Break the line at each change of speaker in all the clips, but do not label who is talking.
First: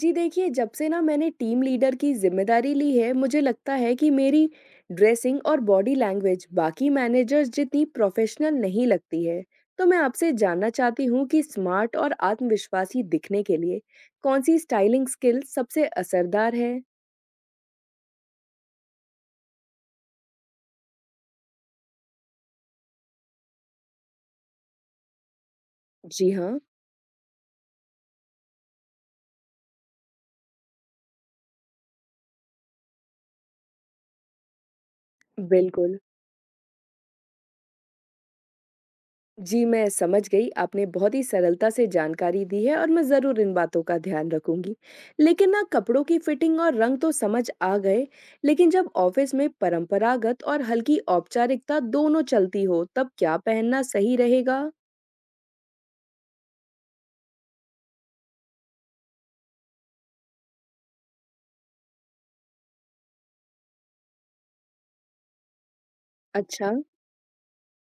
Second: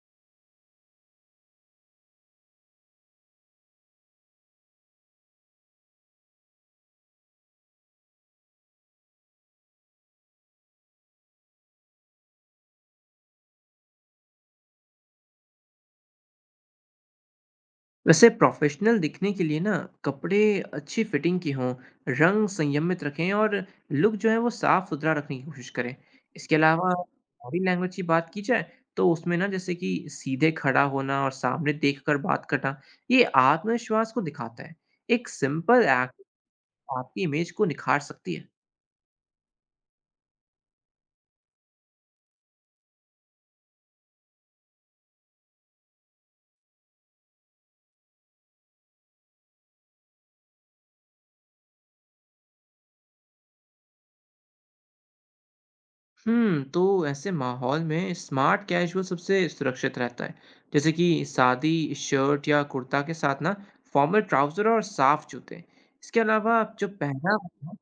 जी देखिए, जब से ना मैंने टीम लीडर की ज़िम्मेदारी ली है, मुझे लगता है कि मेरी ड्रेसिंग और बॉडी लैंग्वेज बाकी मैनेजर्स जितनी प्रोफेशनल नहीं लगती है। तो मैं आपसे जानना चाहती हूँ कि स्मार्ट और आत्मविश्वासी दिखने के लिए कौन सी स्टाइलिंग स्किल सबसे असरदार है?
वैसे प्रोफेशनल दिखने के लिए ना कपड़े अच्छी फिटिंग की हों, रंग संयमित रखें और लुक जो है वो साफ सुथरा रखने की कोशिश करें।
जी
इसके
हाँ,
अलावा बॉडी लैंग्वेज की बात की जाए तो उसमें ना जैसे कि सीधे खड़ा होना और सामने देखकर बात करना ये आत्मविश्वास को दिखाता है। एक सिंपल
बिल्कुल।
एक्ट आपकी इमेज को निखार सकती है।
जी, मैं समझ गई। आपने बहुत ही सरलता से जानकारी दी है और मैं ज़रूर इन बातों का ध्यान रखूँगी। लेकिन ना कपड़ों की फिटिंग और रंग तो समझ आ गए, लेकिन जब ऑफ़िस में परंपरागत और हल्की औपचारिकता दोनों चलती हो, तब क्या पहनना सही रहेगा?
तो ऐसे माहौल में स्मार्ट कैजुअल सबसे सुरक्षित रहता है। जैसे कि सादी शर्ट या कुर्ता के साथ ना फॉर्मल ट्राउज़र और साफ जूते। इसके अलावा
अच्छा,
जो पहनावा है ना,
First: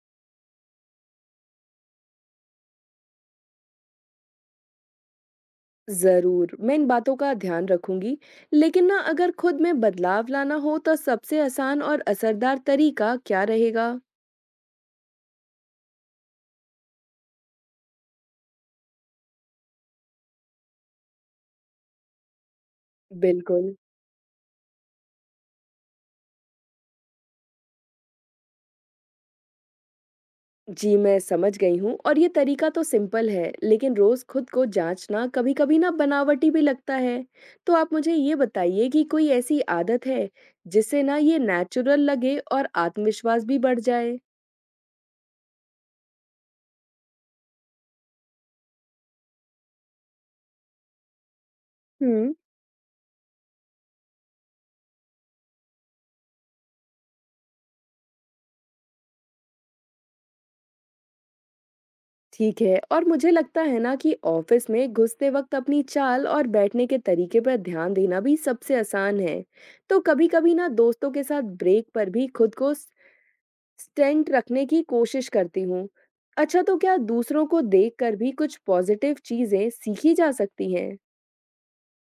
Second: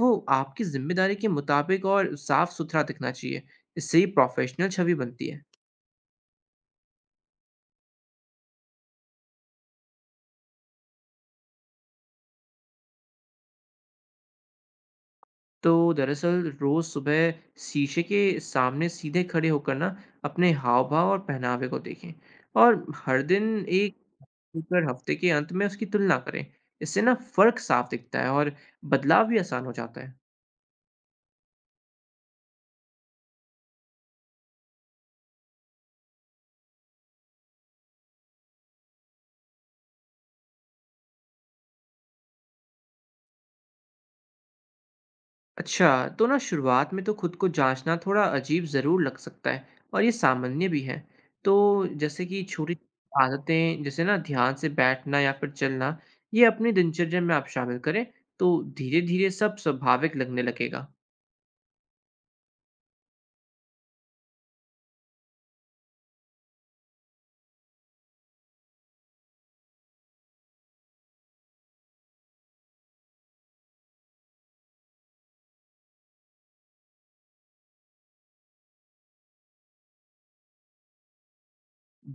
वो आपकी ज़िम्मेदारी के मुताबिक और साफ-सुथरा दिखना चाहिए। इससे ही प्रोफ़ेशनल छवि बनती है।
ज़रूर। मैं इन बातों का ध्यान रखूँगी। लेकिन ना अगर खुद में बदलाव लाना हो तो सबसे आसान और असरदार तरीका क्या रहेगा?
तो दरअसल रोज सुबह शीशे के सामने सीधे खड़े होकर ना अपने हाव भाव और पहनावे को देखें और हर दिन
बिल्कुल।
एक कर हफ्ते के अंत में उसकी तुलना करें। इससे ना फर्क साफ दिखता है और बदलाव भी आसान हो जाता है।
जी, मैं समझ गई हूँ और ये तरीका तो सिंपल है, लेकिन रोज़ खुद को जाँचना कभी-कभी ना बनावटी भी लगता है। तो आप मुझे ये बताइए कि कोई ऐसी आदत है, जिससे ना ये नेचुरल लगे और आत्मविश्वास भी बढ़ जाए?
अच्छा, तो ना शुरुआत में तो खुद को जांचना थोड़ा अजीब ज़रूर लग सकता है और ये सामान्य भी है। तो जैसे
हुँ।
कि छोटी आदतें जैसे ना ध्यान से बैठना या फिर चलना, ये अपनी दिनचर्या में आप शामिल करें तो धीरे धीरे सब स्वाभाविक लगने लगेगा।
ठीक है। और मुझे लगता है ना कि ऑफ़िस में घुसते वक़्त अपनी चाल और बैठने के तरीके पर ध्यान देना भी सबसे आसान है। तो कभी-कभी ना दोस्तों के साथ ब्रेक पर भी खुद को स स्टेंट रखने की कोशिश करती हूँ। अच्छा, तो क्या दूसरों को देखकर भी कुछ पॉज़िटिव चीज़ें सीखी जा सकती हैं?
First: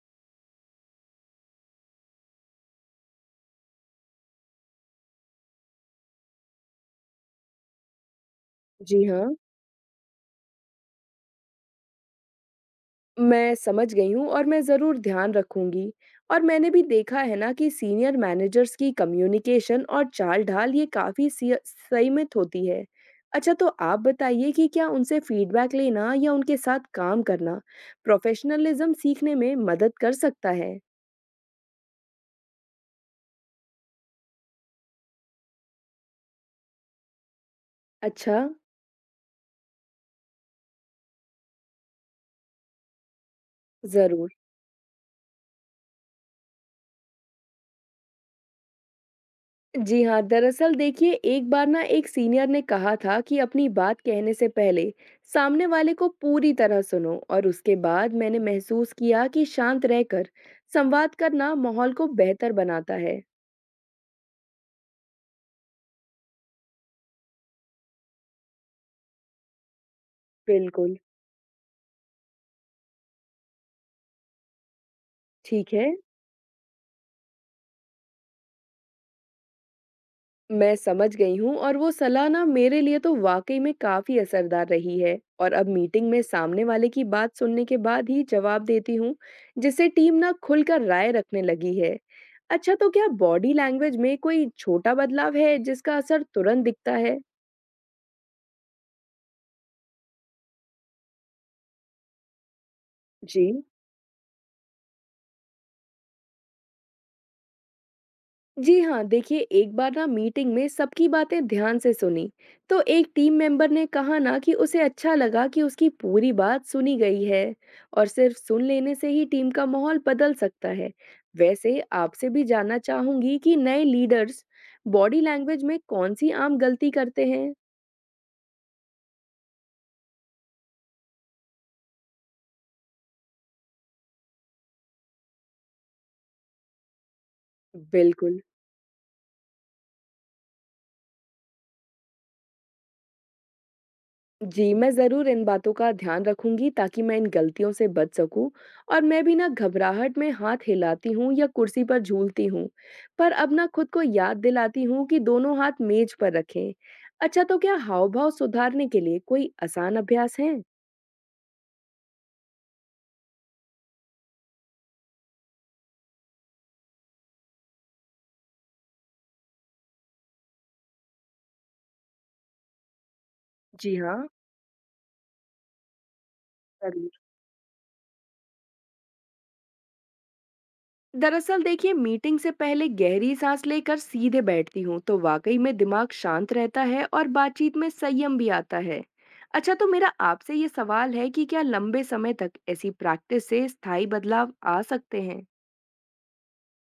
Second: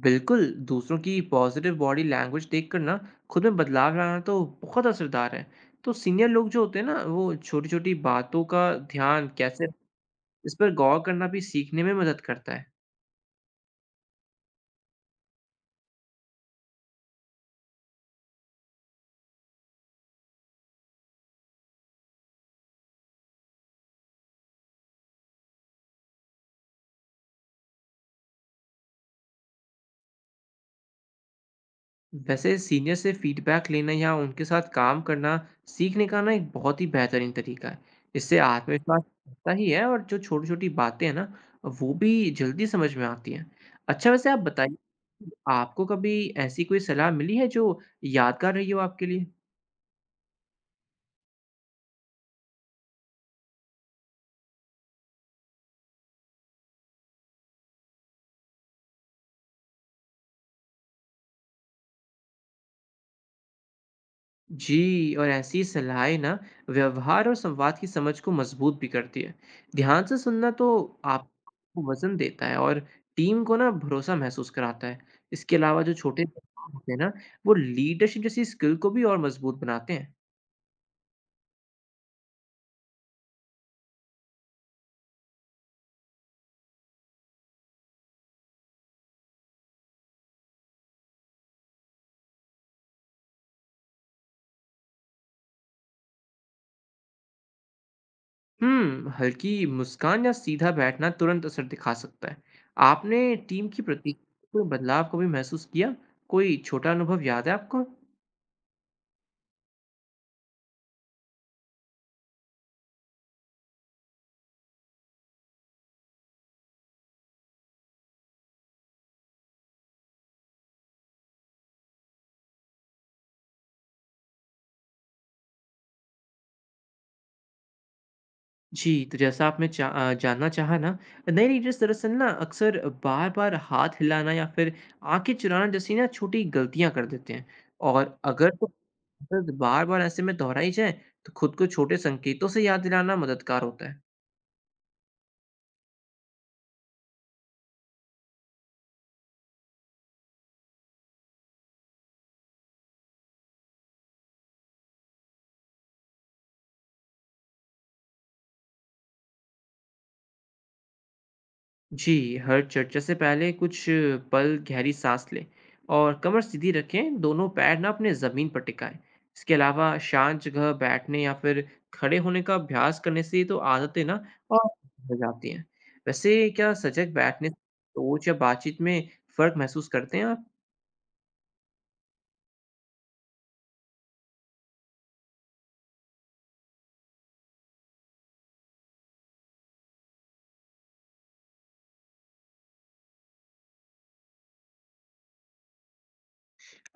बिल्कुल दूसरों की पॉजिटिव बॉडी लैंग्वेज देखकर ना खुद में बदलाव लाना तो बहुत असरदार है। तो सीनियर लोग जो होते हैं ना वो छोटी छोटी बातों का
जी
ध्यान
हाँ।
कैसे, इस पर गौर करना भी सीखने में मदद करता है।
मैं समझ गई हूँ और मैं ज़रूर ध्यान रखूँगी। और मैंने भी देखा है ना कि सीनियर मैनेजर्स की कम्युनिकेशन और चाल-ढाल ये काफ़ी सिय संयमित होती है। अच्छा, तो आप बताइए कि क्या उनसे फीडबैक लेना या उनके साथ काम करना प्रोफ़ेशनलिज़्म सीखने में मदद कर सकता है?
वैसे सीनियर से फीडबैक लेना या उनके साथ काम करना सीखने का ना एक बहुत ही बेहतरीन तरीका है। इससे
अच्छा,
आत्मविश्वास बढ़ता ही है और जो छोटी छोटी बातें हैं ना वो भी जल्दी समझ में आती हैं। अच्छा, वैसे
ज़रूर।
आप बताइए, आपको कभी ऐसी कोई सलाह मिली है जो यादगार रही हो आपके लिए?
जी हाँ, दरअसल देखिए एक बार ना एक सीनियर ने कहा था कि अपनी बात कहने से पहले सामने वाले को पूरी तरह सुनो। और उसके बाद मैंने महसूस किया कि शांत रहकर संवाद करना माहौल को बेहतर बनाता है।
जी, और ऐसी सलाहें ना व्यवहार और संवाद की समझ को मजबूत भी करती है। ध्यान से सुनना तो
बिल्कुल,
आपको वजन देता है और टीम को ना भरोसा महसूस कराता है। इसके
ठीक
अलावा
है।
जो छोटे बदलाव होते हैं ना वो लीडरशिप जैसी स्किल को भी और मजबूत बनाते हैं।
मैं समझ गई हूँ। और वो सलाह ना मेरे लिए तो वाकई में काफी असरदार रही है, और अब मीटिंग में सामने वाले की बात सुनने के बाद ही जवाब देती हूँ, जिससे टीम ना खुलकर राय रखने लगी है। अच्छा, तो क्या बॉडी लैंग्वेज में कोई छोटा बदलाव है जिसका असर तुरंत दिखता है?
हल्की मुस्कान या सीधा बैठना तुरंत असर दिखा सकता है। आपने
जी।
टीम की प्रति कोई बदलाव को भी महसूस किया? कोई छोटा अनुभव याद है आपको?
जी हाँ, देखिए, एक बार ना मीटिंग में सबकी बातें ध्यान से सुनी, तो एक टीम मेंबर ने कहा ना कि उसे अच्छा लगा कि उसकी पूरी बात सुनी गई है। और सिर्फ सुन लेने से ही टीम का माहौल बदल सकता है। वैसे आपसे भी जानना चाहूंगी कि नए लीडर्स बॉडी लैंग्वेज में कौन सी आम गलती करते हैं?
जी, तो जैसा आपने जानना चाहा ना, नई रीडर्स दरअसल ना अक्सर बार-बार हाथ हिलाना या फिर आँखें चुराना जैसी ना छोटी गलतियाँ कर देते हैं। और
बिल्कुल।
अगर तो बार-बार ऐसे में दोहराई जाए, तो खुद को छोटे संकेतों से याद दिलाना मददगार होता है।
जी, मैं ज़रूर इन बातों का ध्यान रखूंगी ताकि मैं इन गलतियों से बच सकूं। और मैं भी ना घबराहट में हाथ हिलाती हूँ या कुर्सी पर झूलती हूँ, पर अब ना खुद को याद दिलाती हूँ कि दोनों हाथ मेज पर रखें। अच्छा, तो क्या हाव भाव सुधारने के लिए कोई आसान अभ्यास है?
जी, हर चर्चा से पहले कुछ पल गहरी सांस लें और कमर सीधी रखें, दोनों पैर ना अपने ज़मीन पर टिकाएं। इसके अलावा शांत जगह बैठने या फिर खड़े होने का अभ्यास करने से ये तो
जी
आदतें ना
हाँ,
और हो जाती हैं। वैसे क्या
जरूर।
सजग बैठने से सोच या बातचीत में फर्क महसूस करते हैं आप?
दरअसल देखिए, मीटिंग से पहले गहरी सांस लेकर सीधे बैठती हूँ तो वाकई में दिमाग शांत रहता है और बातचीत में संयम भी आता है। अच्छा, तो मेरा आपसे ये सवाल है कि क्या लंबे समय तक ऐसी प्रैक्टिस से स्थायी बदलाव आ सकते हैं?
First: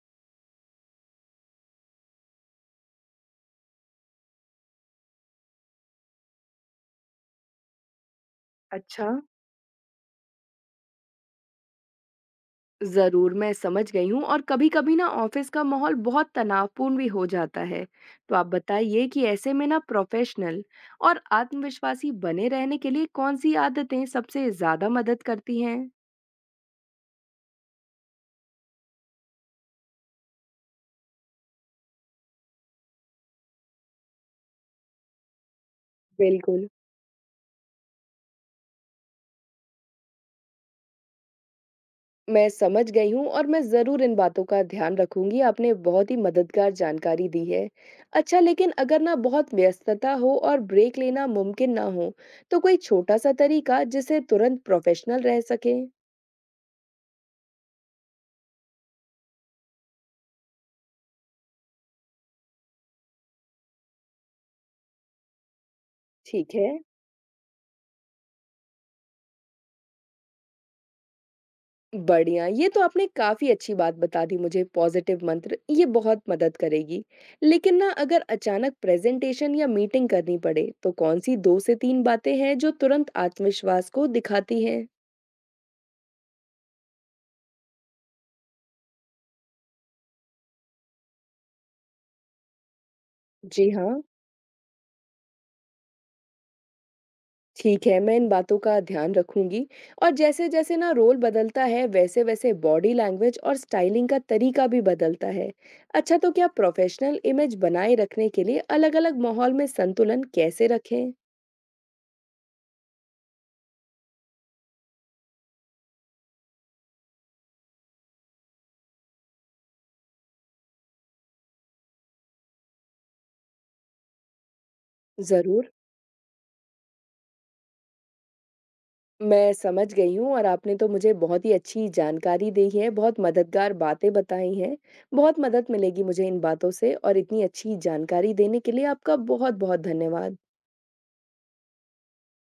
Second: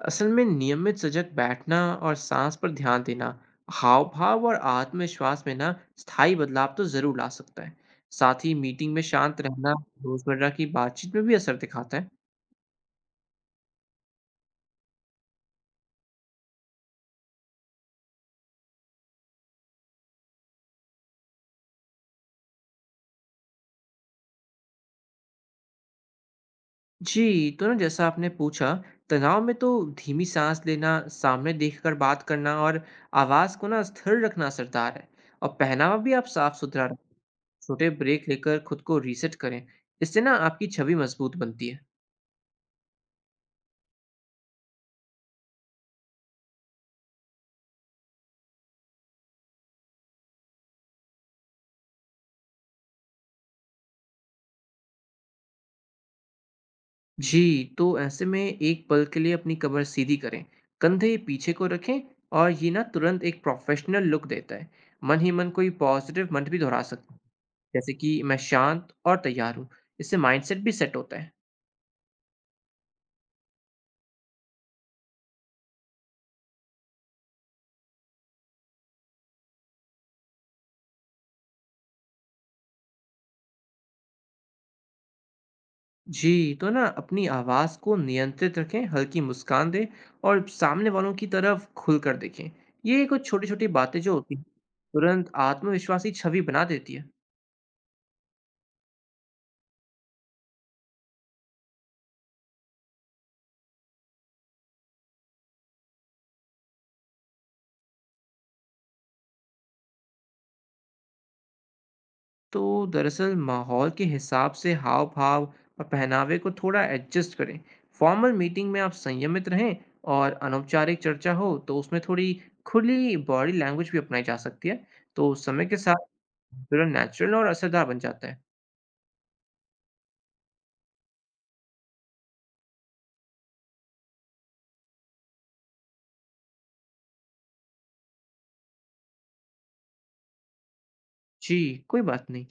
असल में नियमित सजग बैठना और सांस पर ध्यान देना हाव भाव और आत्मविश्वास में ना स्थायी बदलाव तो जरूर ला सकता है। साथ ही मीटिंग में
अच्छा।
शांत रहना रोजमर्रा की बातचीत में भी असर दिखाता है।
जरूर, मैं समझ गई हूँ। और कभी कभी ना ऑफिस का माहौल बहुत तनावपूर्ण भी हो जाता है। तो आप बताइए कि ऐसे में ना प्रोफेशनल और आत्मविश्वासी बने रहने के लिए कौन सी आदतें सबसे ज्यादा मदद करती हैं?
जी, तो ना जैसा आपने पूछा, तनाव में तो धीमी सांस लेना, सामने देखकर बात करना और आवाज को ना स्थिर रखना असरदार है। और पहनावा भी आप साफ
बिल्कुल।
सुथरा रखें। छोटे ब्रेक लेकर खुद को रीसेट करें, इससे ना आपकी छवि मजबूत बनती है।
मैं समझ गई हूँ और मैं ज़रूर इन बातों का ध्यान रखूंगी। आपने बहुत ही मददगार जानकारी दी है। अच्छा, लेकिन अगर ना बहुत व्यस्तता हो और ब्रेक लेना मुमकिन ना हो, तो कोई छोटा-सा तरीका जिससे तुरंत प्रोफेशनल रह सके?
जी, तो ऐसे में एक पल के लिए अपनी कमर सीधी करें, कंधे पीछे को रखें और ये ना तुरंत एक प्रोफेशनल लुक देता है। मन ही मन कोई पॉजिटिव मंत्र
ठीक
भी
है।
दोहरा सकते हैं, जैसे कि मैं शांत और तैयार हूँ। इससे माइंडसेट भी सेट होता है।
बढ़िया, ये तो आपने काफी अच्छी बात बता दी। मुझे पॉजिटिव मंत्र, ये बहुत मदद करेगी। लेकिन ना अगर अचानक प्रेजेंटेशन या मीटिंग करनी पड़े, तो कौन सी 2 से 3 बातें हैं जो तुरंत आत्मविश्वास को दिखाती हैं?
जी, तो ना अपनी आवाज़ को नियंत्रित रखें, हल्की मुस्कान दें और सामने वालों की तरफ खुलकर देखें। ये कुछ छोटी-छोटी
जी
बातें
हाँ।
जो होती हैं, तुरंत आत्मविश्वासी छवि बना देती है।
ठीक है, मैं इन बातों का ध्यान रखूंगी। और जैसे-जैसे ना रोल बदलता है, वैसे-वैसे बॉडी लैंग्वेज और स्टाइलिंग का तरीका भी बदलता है। अच्छा, तो क्या प्रोफेशनल इमेज बनाए रखने के लिए अलग-अलग माहौल में संतुलन कैसे रखें?
तो दरअसल माहौल के हिसाब से हाव भाव और पहनावे को थोड़ा एडजस्ट करें। फॉर्मल मीटिंग में आप संयमित रहें और अनौपचारिक चर्चा हो तो उसमें थोड़ी खुली बॉडी लैंग्वेज भी अपनाई जा सकती है। तो समय
ज़रूर,
के साथ नेचुरल और असरदार बन जाता है।
मैं समझ गई हूँ और आपने तो मुझे बहुत ही अच्छी जानकारी दी है, बहुत मददगार बातें बताई हैं। बहुत मदद मिलेगी मुझे इन बातों से, और इतनी अच्छी जानकारी देने के लिए आपका बहुत-बहुत धन्यवाद।
जी, कोई बात नहीं।